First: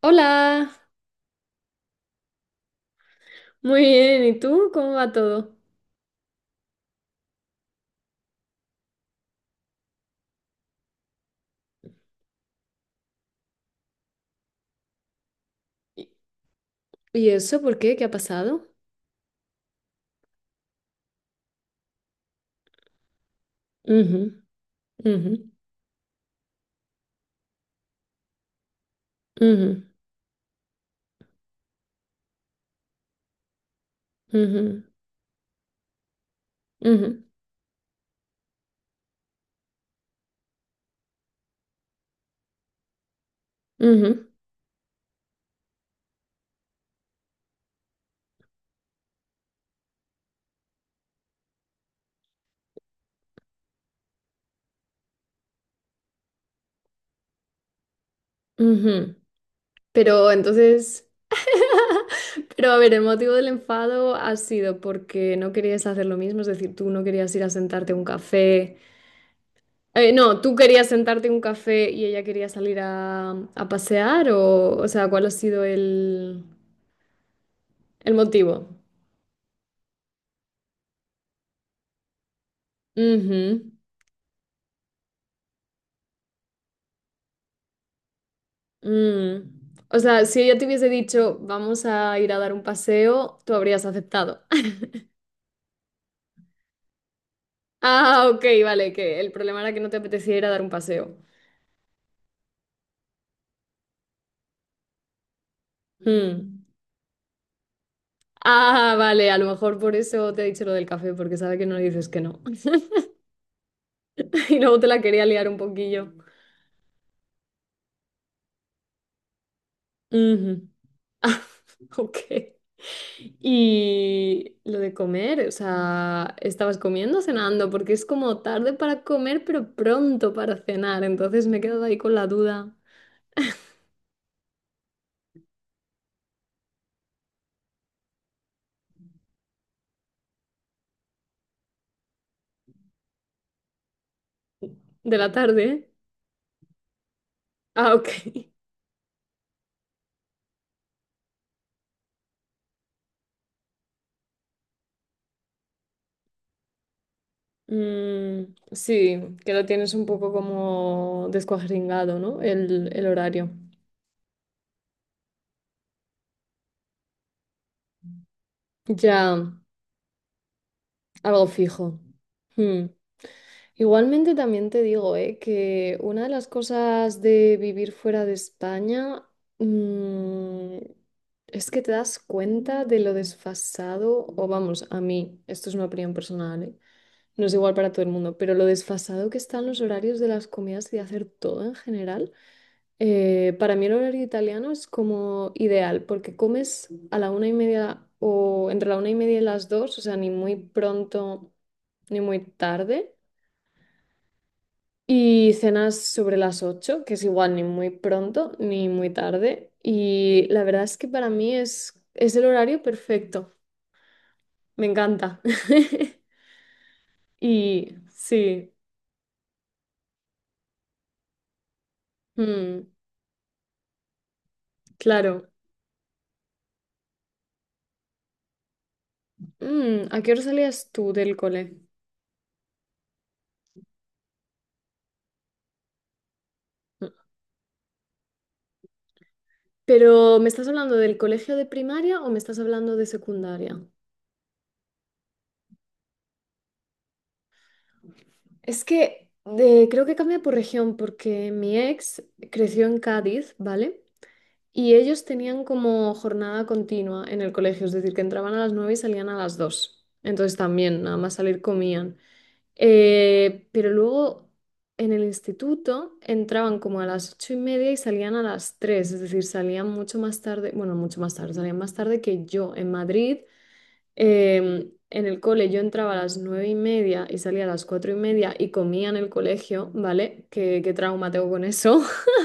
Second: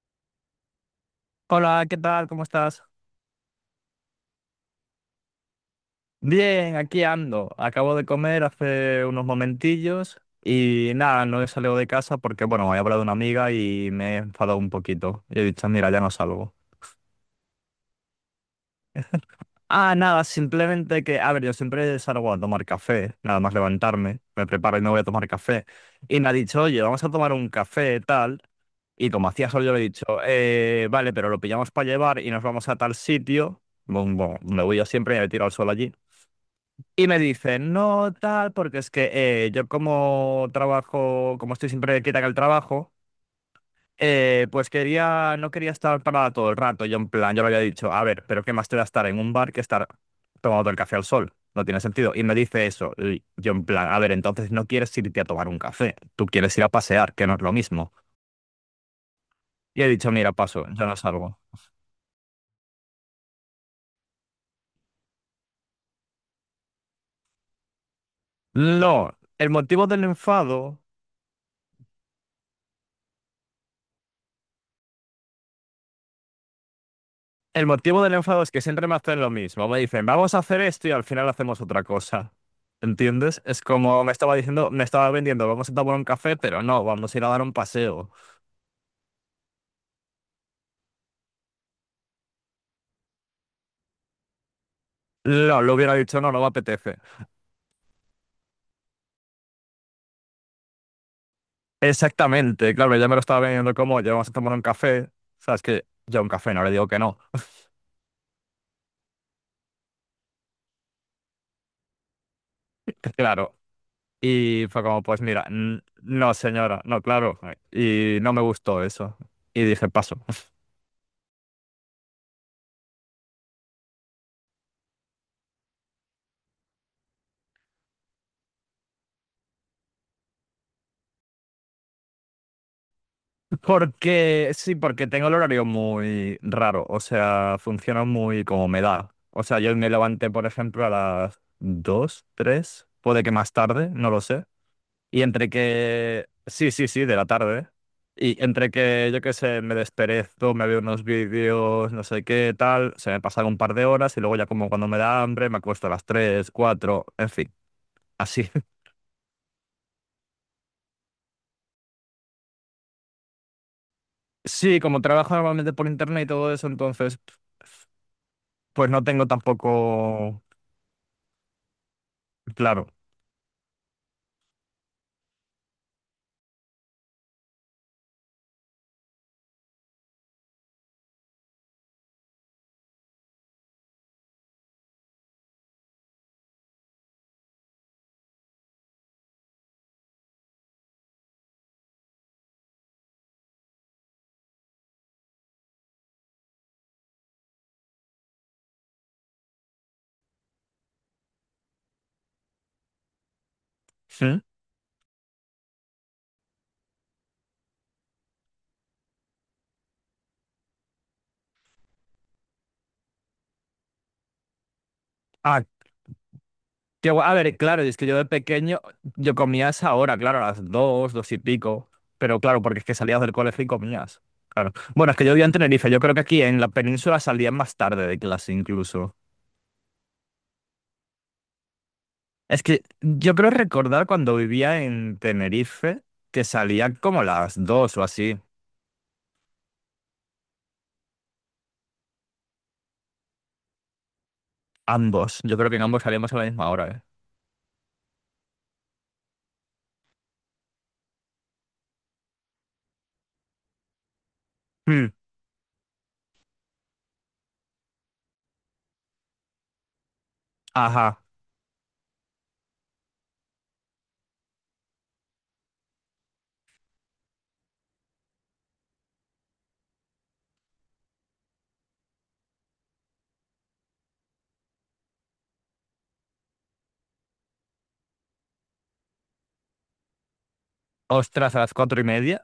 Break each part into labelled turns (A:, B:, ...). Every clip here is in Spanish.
A: Hola,
B: Hola, ¿qué tal? ¿Cómo estás?
A: muy bien. ¿Y tú? ¿Cómo va todo?
B: Bien, aquí ando. Acabo de comer hace unos momentillos y nada, no he salido de casa porque, bueno, he hablado de una amiga y me he enfadado un poquito. Y he dicho, mira, ya
A: ¿Y
B: no salgo.
A: eso por qué? ¿Qué ha pasado?
B: Ah, nada, simplemente que, a ver, yo siempre salgo a tomar café, nada más
A: Ujú,
B: levantarme, me preparo y me voy a tomar
A: ujú,
B: café. Y me ha dicho, oye, vamos a tomar un café, tal. Y como hacía sol, yo le he
A: ujú,
B: dicho, Vale, pero lo pillamos para llevar y nos vamos a tal sitio. Bueno, me voy
A: ujú,
B: yo siempre y me tiro al sol allí. Y me
A: ujú,
B: dicen, no tal, porque es que yo como trabajo, como estoy siempre quieta en el trabajo,
A: ujú,
B: pues quería, no quería estar parada todo el rato. Yo en plan, yo le había dicho, a ver, pero ¿qué más te da estar en un bar que estar tomando el café al sol? No tiene sentido. Y me dice eso. Y yo en plan, a ver, entonces no quieres irte a tomar un café, tú quieres ir a pasear, que no es lo mismo.
A: ujú.
B: Y he dicho,
A: Pero
B: mira, paso, yo no
A: entonces,
B: salgo.
A: pero a ver, el motivo del enfado ha sido porque no querías hacer lo mismo, es decir, tú no querías ir a sentarte a un café.
B: No, el motivo del
A: No, tú
B: enfado
A: querías sentarte a un café y ella quería salir a pasear, o sea, ¿cuál ha sido
B: El motivo
A: el
B: del enfado es que
A: motivo?
B: siempre me hacen lo mismo. Me dicen, vamos a hacer esto y al final hacemos otra cosa. ¿Entiendes? Es como me estaba diciendo, me estaba vendiendo, vamos a tomar un café, pero no, vamos a ir a dar un paseo.
A: Mm. O sea, si ella te hubiese dicho, vamos a ir a dar un paseo, tú habrías aceptado.
B: No, lo hubiera dicho, no, no me apetece.
A: Ah, ok, vale, que el problema era que no te apetecía ir a dar un paseo.
B: Exactamente, claro, ya me lo estaba vendiendo como, ya vamos a tomar un café. Sabes que yo a un café no
A: Mm.
B: le digo que no.
A: Ah, vale, a lo mejor por eso te he dicho lo del café, porque sabe que no le dices que no.
B: Claro.
A: Y
B: Y
A: luego
B: fue
A: te la
B: como, pues
A: quería
B: mira,
A: liar un poquillo.
B: no, señora, no, claro. Y no me gustó eso. Y dije, paso.
A: Ujú. Ah, ok. Y lo de comer, o sea, ¿estabas comiendo o cenando? Porque es como tarde para comer, pero pronto para cenar. Entonces me he quedado ahí con la duda.
B: Porque, sí, porque tengo el horario muy raro, o sea, funciona muy como me da. O sea, yo me levanté, por ejemplo, a las 2 3 puede que más tarde, no lo sé.
A: De
B: Y
A: la
B: entre
A: tarde.
B: que, sí, de la tarde.
A: Ah,
B: Y
A: ok.
B: entre que, yo qué sé, me desperezo, me veo unos vídeos, no sé qué, tal, se me pasan un par de horas y luego ya como cuando me da hambre me acuesto a las 3 4 en fin, así.
A: Mm, sí, que lo tienes un poco como descuajeringado, ¿no? El horario.
B: Sí, como trabajo normalmente por internet y todo eso, entonces, pues no tengo
A: Ya,
B: tampoco.
A: algo fijo. Hmm.
B: Claro.
A: Igualmente también te digo, que una de las cosas de vivir fuera de España, mm, es que te das cuenta de lo desfasado, o vamos, a mí, esto es una opinión personal, ¿eh? No es igual para todo el mundo, pero lo desfasado que están los horarios de las comidas y de hacer todo en general, para mí el horario italiano es como ideal, porque comes a la una y media o entre la una y media y las dos, o sea, ni muy pronto ni muy tarde,
B: Sí.
A: y cenas sobre las ocho, que es igual ni muy pronto ni muy tarde, y la verdad es que para mí es el horario perfecto, me encanta.
B: Ah, qué guay. A ver, claro,
A: Y
B: es que yo de
A: sí,
B: pequeño, yo comía a esa hora, claro, a las dos, dos y pico. Pero claro, porque es
A: mm,
B: que salías del colegio y comías. Claro. Bueno, es que yo vivía
A: claro.
B: en Tenerife. Yo creo que aquí en la península salían más tarde de clase incluso.
A: Mm, ¿a qué hora salías tú del cole?
B: Es que yo creo recordar cuando vivía en Tenerife que salía como a las dos o así.
A: Pero ¿me estás hablando del colegio de primaria o me estás hablando de secundaria?
B: Ambos. Yo creo que en ambos salíamos a la misma hora, ¿eh?
A: Es que Creo que cambia por región porque mi ex creció en Cádiz, ¿vale? Y
B: Mm,
A: ellos tenían como jornada continua en el colegio, es decir, que entraban a las 9 y salían a las 2. Entonces también, nada
B: ajá.
A: más salir comían. Pero luego en el instituto entraban como a las ocho y media y salían a las tres, es decir, salían mucho más tarde, bueno, mucho más tarde, salían más tarde que yo en Madrid. En el cole yo entraba a las nueve y media y salía a las cuatro y media y comía en el colegio, ¿vale? ¿Qué trauma tengo
B: Ostras, a
A: con
B: las cuatro
A: eso?
B: y media.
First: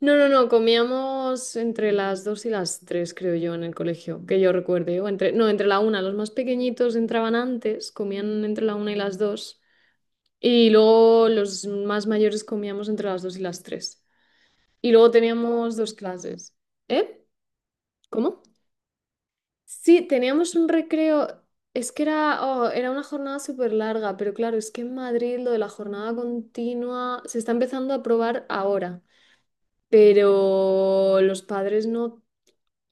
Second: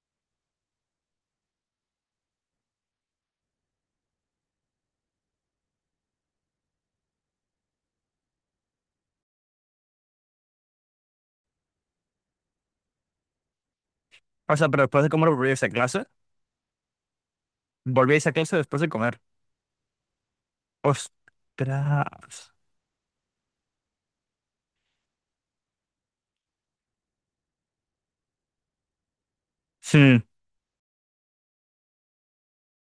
A: No, no, no, comíamos entre las dos y las tres, creo yo, en el colegio, que yo recuerde. O entre, no, entre la una, los más pequeñitos entraban antes, comían entre la una y las dos. Y luego los más mayores comíamos entre las 2 y las tres.
B: O sea, pero
A: Y
B: después
A: luego
B: de comer volvíais a
A: teníamos dos
B: clase.
A: clases. ¿Eh?
B: Volvíais a
A: ¿Cómo?
B: clase después de comer.
A: Sí, teníamos un recreo. Es que
B: Ostras.
A: era, oh, era una jornada súper larga, pero claro, es que en Madrid lo de la jornada continua se está empezando a probar ahora.
B: Hmm,
A: Pero los padres no,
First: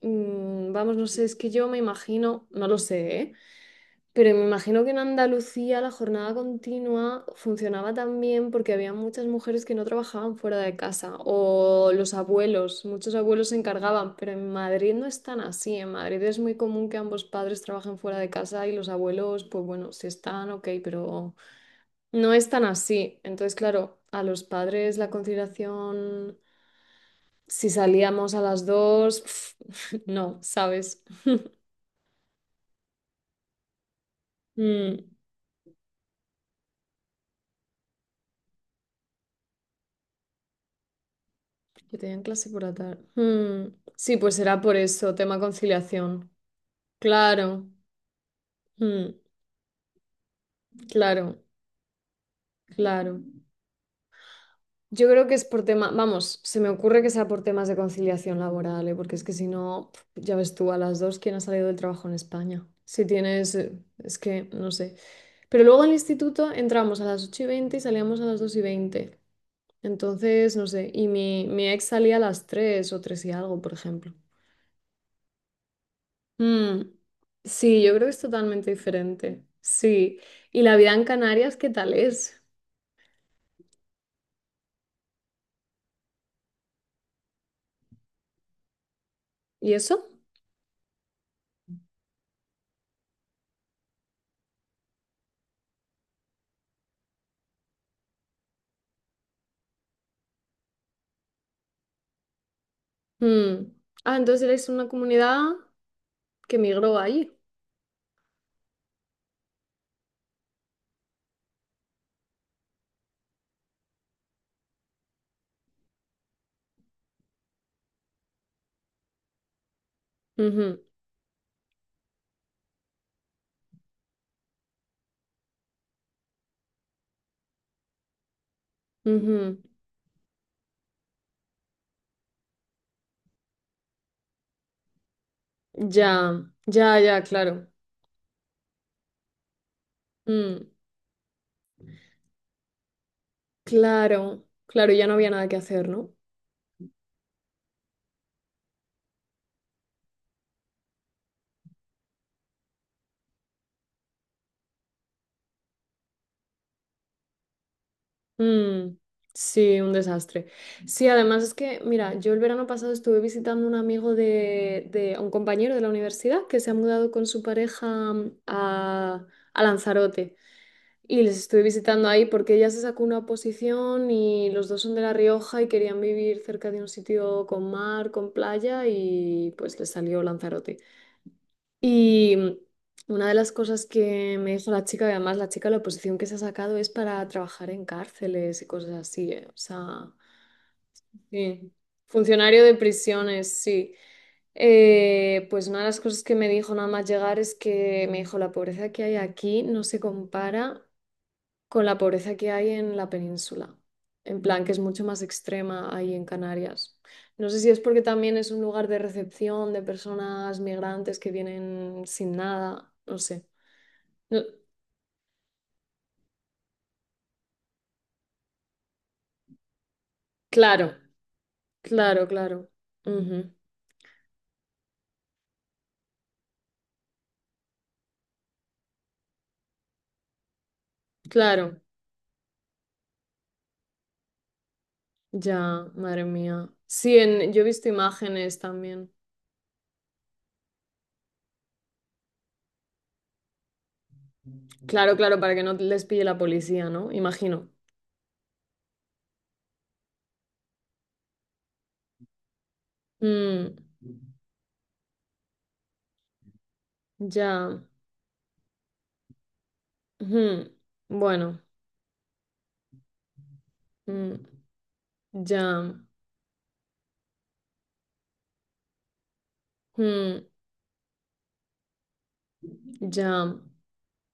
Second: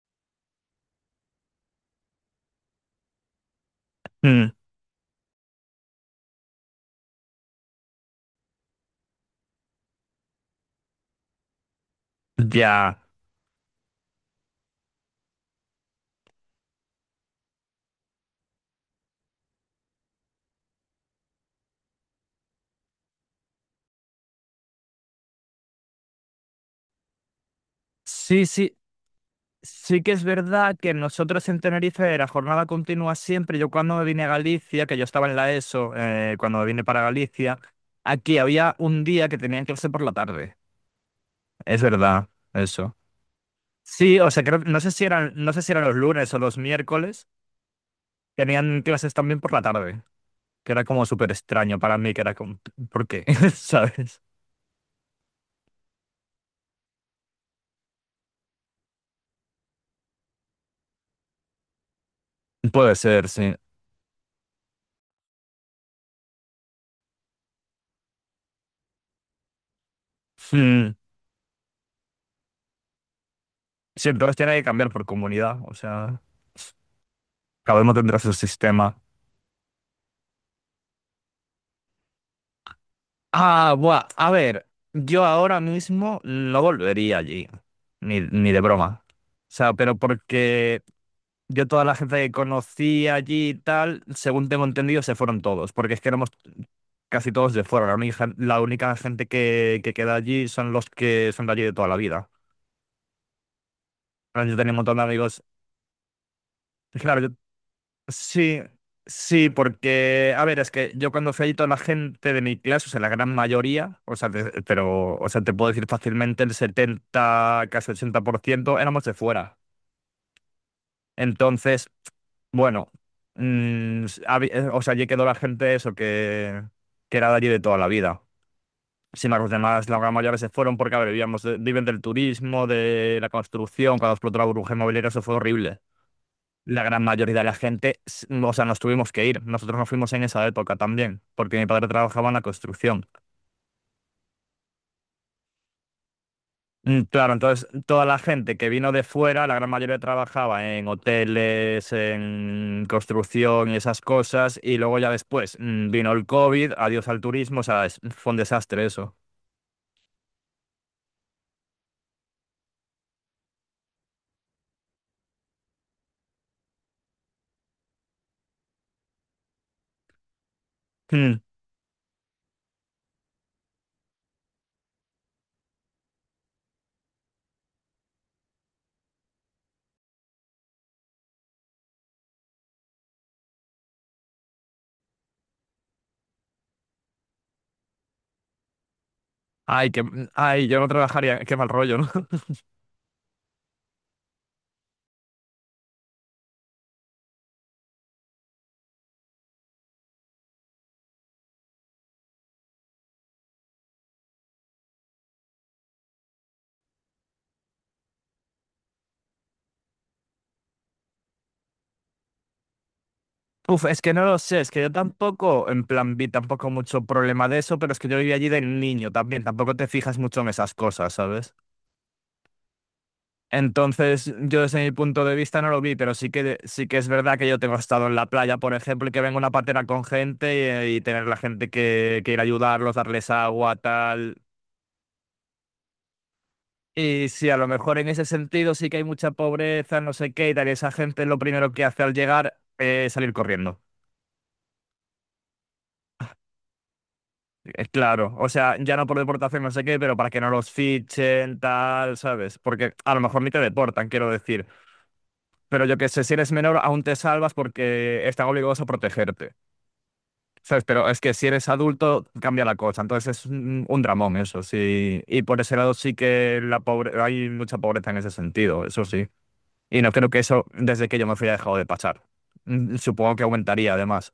A: mm, vamos, no sé, es que yo me imagino, no lo sé, ¿eh? Pero me
B: hmm,
A: imagino que en Andalucía la jornada continua funcionaba también porque había muchas mujeres que no trabajaban fuera de casa o los abuelos,
B: ya.
A: muchos abuelos se encargaban, pero en Madrid no es tan así. En Madrid es muy común que ambos padres trabajen fuera de casa y los abuelos, pues bueno, si están, ok, pero no es tan así. Entonces, claro, a los padres la conciliación, si salíamos a
B: Sí,
A: las
B: sí,
A: dos,
B: sí que es
A: no,
B: verdad que
A: ¿sabes?
B: nosotros en Tenerife la jornada continua siempre. Yo cuando me vine a Galicia, que
A: Mm.
B: yo estaba en la ESO, cuando me vine para Galicia, aquí había un día que tenían clase por la tarde. Es
A: Que tenían
B: verdad,
A: clase por la
B: eso.
A: tarde. Mm, sí,
B: Sí, o
A: pues
B: sea,
A: será por
B: no sé si
A: eso,
B: eran,
A: tema
B: no sé si eran los
A: conciliación.
B: lunes o los miércoles,
A: Claro,
B: tenían
A: mm,
B: clases también por la tarde, que era como súper
A: claro,
B: extraño para mí, que era como, ¿por
A: claro.
B: qué? ¿Sabes?
A: Yo creo que es por tema, vamos, se me ocurre que sea por temas de conciliación laboral, ¿eh? Porque es que si no, pf, ya ves tú a las dos quién ha salido del trabajo en España.
B: Puede
A: Si
B: ser,
A: tienes,
B: sí.
A: es que no sé. Pero luego al instituto entramos a las 8 y 20 y salíamos a las 2 y 20. Entonces, no sé,
B: Hmm,
A: y mi ex salía a las 3 o 3 y algo, por
B: Sí,
A: ejemplo.
B: entonces tiene que cambiar por comunidad, o sea,
A: Mm,
B: cada
A: sí, yo
B: uno
A: creo que
B: tendrá
A: es
B: su
A: totalmente
B: sistema.
A: diferente. Sí. ¿Y la vida en Canarias qué tal es?
B: Ah, buah, a ver, yo ahora mismo no volvería allí, ni de broma. O
A: ¿Y
B: sea, pero
A: eso?
B: porque yo toda la gente que conocí allí y tal, según tengo entendido, se fueron todos, porque es que éramos casi todos de fuera. La única gente que queda allí son los que son de allí de toda la vida.
A: Mm. Ah, entonces
B: Ahora yo
A: eres
B: tenía un
A: una
B: montón de
A: comunidad
B: amigos.
A: que migró
B: Claro, yo,
A: allí.
B: sí, sí, porque, a ver, es que yo cuando fui allí toda la gente de mi clase, o sea, la gran mayoría, o sea, pero, o sea, te puedo decir fácilmente el 70 casi 80% éramos de fuera.
A: Ujú,
B: Entonces, bueno, o sea, allí quedó la gente eso que era de allí de toda la vida. Sin embargo, los
A: ujú.
B: demás, la gran mayoría se fueron porque, a ver, vivíamos, viven del turismo, de la construcción, cuando explotó la burbuja inmobiliaria, eso fue horrible.
A: Ya,
B: La
A: ya,
B: gran
A: ya,
B: mayoría de la
A: claro.
B: gente, o sea, nos tuvimos que ir. Nosotros nos fuimos en esa
A: Mm,
B: época también, porque mi padre trabajaba en la construcción.
A: claro, claro, ya no había nada que hacer, ¿no?
B: Mm, claro, entonces toda la gente que vino de fuera, la gran mayoría trabajaba en hoteles, en construcción y esas cosas, y luego ya después vino el COVID, adiós al turismo, o sea, fue un desastre
A: Mm,
B: eso.
A: sí, un desastre. Sí, además es que, mira, yo el verano pasado estuve visitando un amigo de- un compañero de la universidad que se ha mudado con su pareja mm, a Lanzarote. Y les
B: Mm,
A: estuve visitando ahí porque ella se sacó una oposición y los dos son de La Rioja y querían vivir cerca de un sitio con mar, con playa y pues les salió Lanzarote. Y mm, una de las cosas que me dijo la chica, y además la chica, la oposición que se ha sacado es para trabajar en cárceles y cosas así, ¿eh? O
B: ay, que,
A: sea,
B: mm, ay, yo no trabajaría, qué mal
A: sí.
B: rollo, ¿no?
A: Funcionario de prisiones, sí. Pues una de las cosas que me dijo nada más llegar es que me dijo, la pobreza que hay aquí no se compara con la pobreza que hay en la península. En plan, que es mucho más extrema ahí en Canarias. No sé si es porque también es un lugar de recepción de personas migrantes que vienen sin nada, no sé.
B: Uf, es que no lo
A: No-
B: sé, es que yo tampoco, en plan, vi tampoco mucho problema de eso, pero es que yo viví allí de niño también, tampoco te fijas mucho en esas
A: claro,
B: cosas, ¿sabes?
A: claro, claro. Ujú,
B: Entonces, yo desde mi punto de vista no lo vi, pero sí que es verdad que yo tengo estado en la playa, por ejemplo, y que venga una patera con gente y tener la gente
A: claro,
B: que ir a ayudarlos, darles agua, tal.
A: ya, madre mía. Sí,
B: Y sí,
A: en,
B: a
A: yo he
B: lo
A: visto
B: mejor en ese
A: imágenes
B: sentido sí que hay
A: también.
B: mucha pobreza, no sé qué, y tal, y esa gente lo primero que hace al llegar es salir corriendo.
A: Claro, claro, para que no les pille la policía, ¿no? Imagino.
B: Claro, o sea, ya no por deportación, no sé qué, pero para que no los fichen, tal, ¿sabes? Porque a lo mejor ni te
A: Mm,
B: deportan, quiero decir. Pero yo que sé, si eres menor, aún te salvas
A: ya.
B: porque están obligados a protegerte,
A: Ujú,
B: ¿sabes? Pero es que si
A: bueno,
B: eres adulto, cambia la cosa. Entonces es un
A: mm,
B: dramón eso, sí. Y por ese
A: ya.
B: lado sí que la pobre... hay mucha pobreza en ese sentido, eso sí. Y no creo que
A: Mm.
B: eso, desde que yo me fui, haya dejado de pasar. Mm, supongo que
A: Ya,
B: aumentaría, además.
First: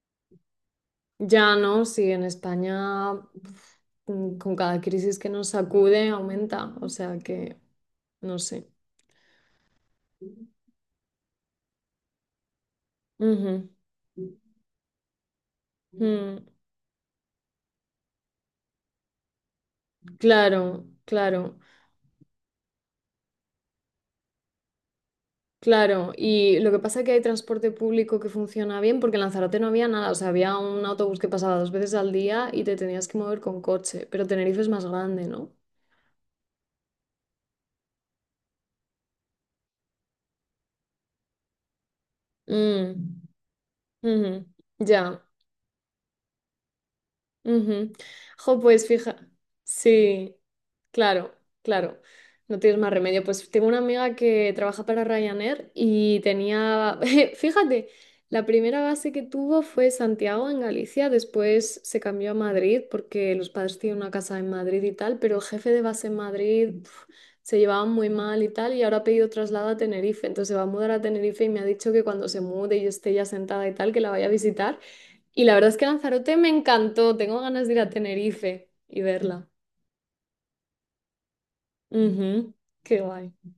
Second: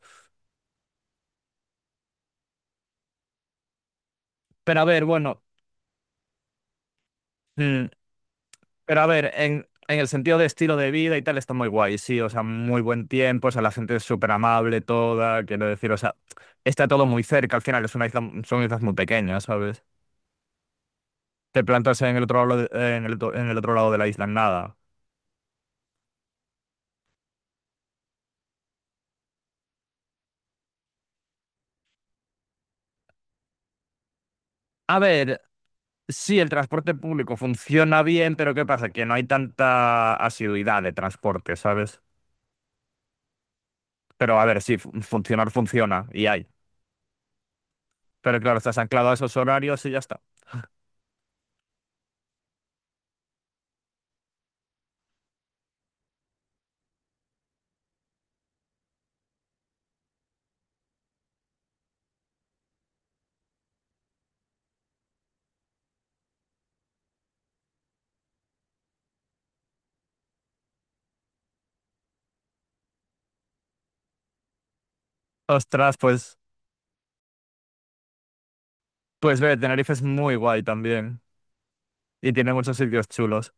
A: ya no, sí, en España uf, mm, con cada
B: Pero a ver,
A: crisis que
B: bueno.
A: nos sacude aumenta, o sea que
B: mm,
A: no sé.
B: Pero a ver, en el sentido de estilo de vida y tal, está muy guay, sí, o sea, muy buen tiempo, o sea,
A: Ujú,
B: la gente es súper amable toda, quiero decir, o sea,
A: mm,
B: está todo muy cerca, al final es una isla, son islas muy pequeñas, ¿sabes?
A: claro, claro,
B: Te plantas en el otro lado en el, en el otro lado de la isla, en nada.
A: claro. Y lo que pasa es que hay transporte público que funciona bien porque en Lanzarote no había nada, o sea, había un autobús que pasaba dos veces al día y te tenías que mover con coche, pero Tenerife es más
B: A
A: grande,
B: ver,
A: ¿no?
B: sí, el transporte público funciona bien, pero ¿qué pasa? Que no hay tanta asiduidad de transporte, ¿sabes?
A: Mm,
B: Pero a
A: ujú,
B: ver, sí,
A: ya,
B: funcionar funciona y hay.
A: ujú.
B: Pero claro,
A: Jo,
B: estás
A: pues
B: anclado a
A: fija,
B: esos horarios y ya está.
A: sí, claro, claro, no tienes más remedio. Pues tengo una amiga que trabaja para Ryanair y tenía, fíjate, la primera base que tuvo fue Santiago en Galicia, después se cambió a Madrid porque los padres tienen una casa en Madrid y tal, pero el jefe de base en Madrid pf, se llevaban muy mal y tal y ahora ha pedido traslado a Tenerife, entonces se va a mudar a Tenerife y me ha dicho que cuando se mude y yo esté ya sentada y tal, que la vaya a visitar. Y la verdad es que
B: Ostras,
A: Lanzarote
B: pues,
A: me encantó. Tengo ganas de ir a Tenerife y
B: pues
A: verla.
B: ve, Tenerife es muy guay también, y
A: Ujú,
B: tiene muchos
A: qué
B: sitios
A: guay.
B: chulos.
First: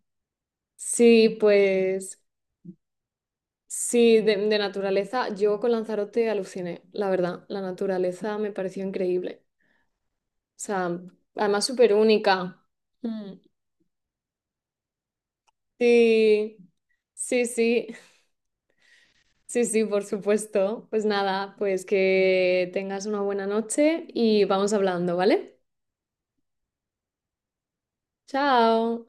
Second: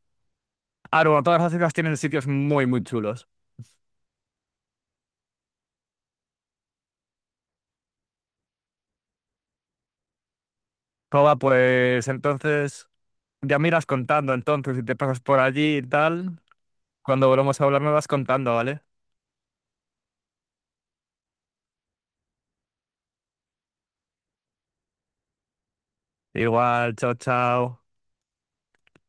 B: Ah, bueno,
A: Sí,
B: todas las islas tienen
A: pues
B: sitios muy, muy chulos.
A: sí, de naturaleza. Yo con Lanzarote aluciné, la verdad. La naturaleza me pareció increíble. O sea,
B: Joba,
A: además súper
B: pues
A: única.
B: entonces
A: Mm,
B: ya miras contando entonces si te pasas por allí y tal.
A: sí,
B: Cuando
A: sí,
B: volvamos a hablar
A: sí.
B: me vas contando, ¿vale?
A: Sí, sí, por supuesto. Pues nada, pues que tengas una buena noche y vamos hablando, ¿vale?
B: Igual, chao, chao.
A: Chao.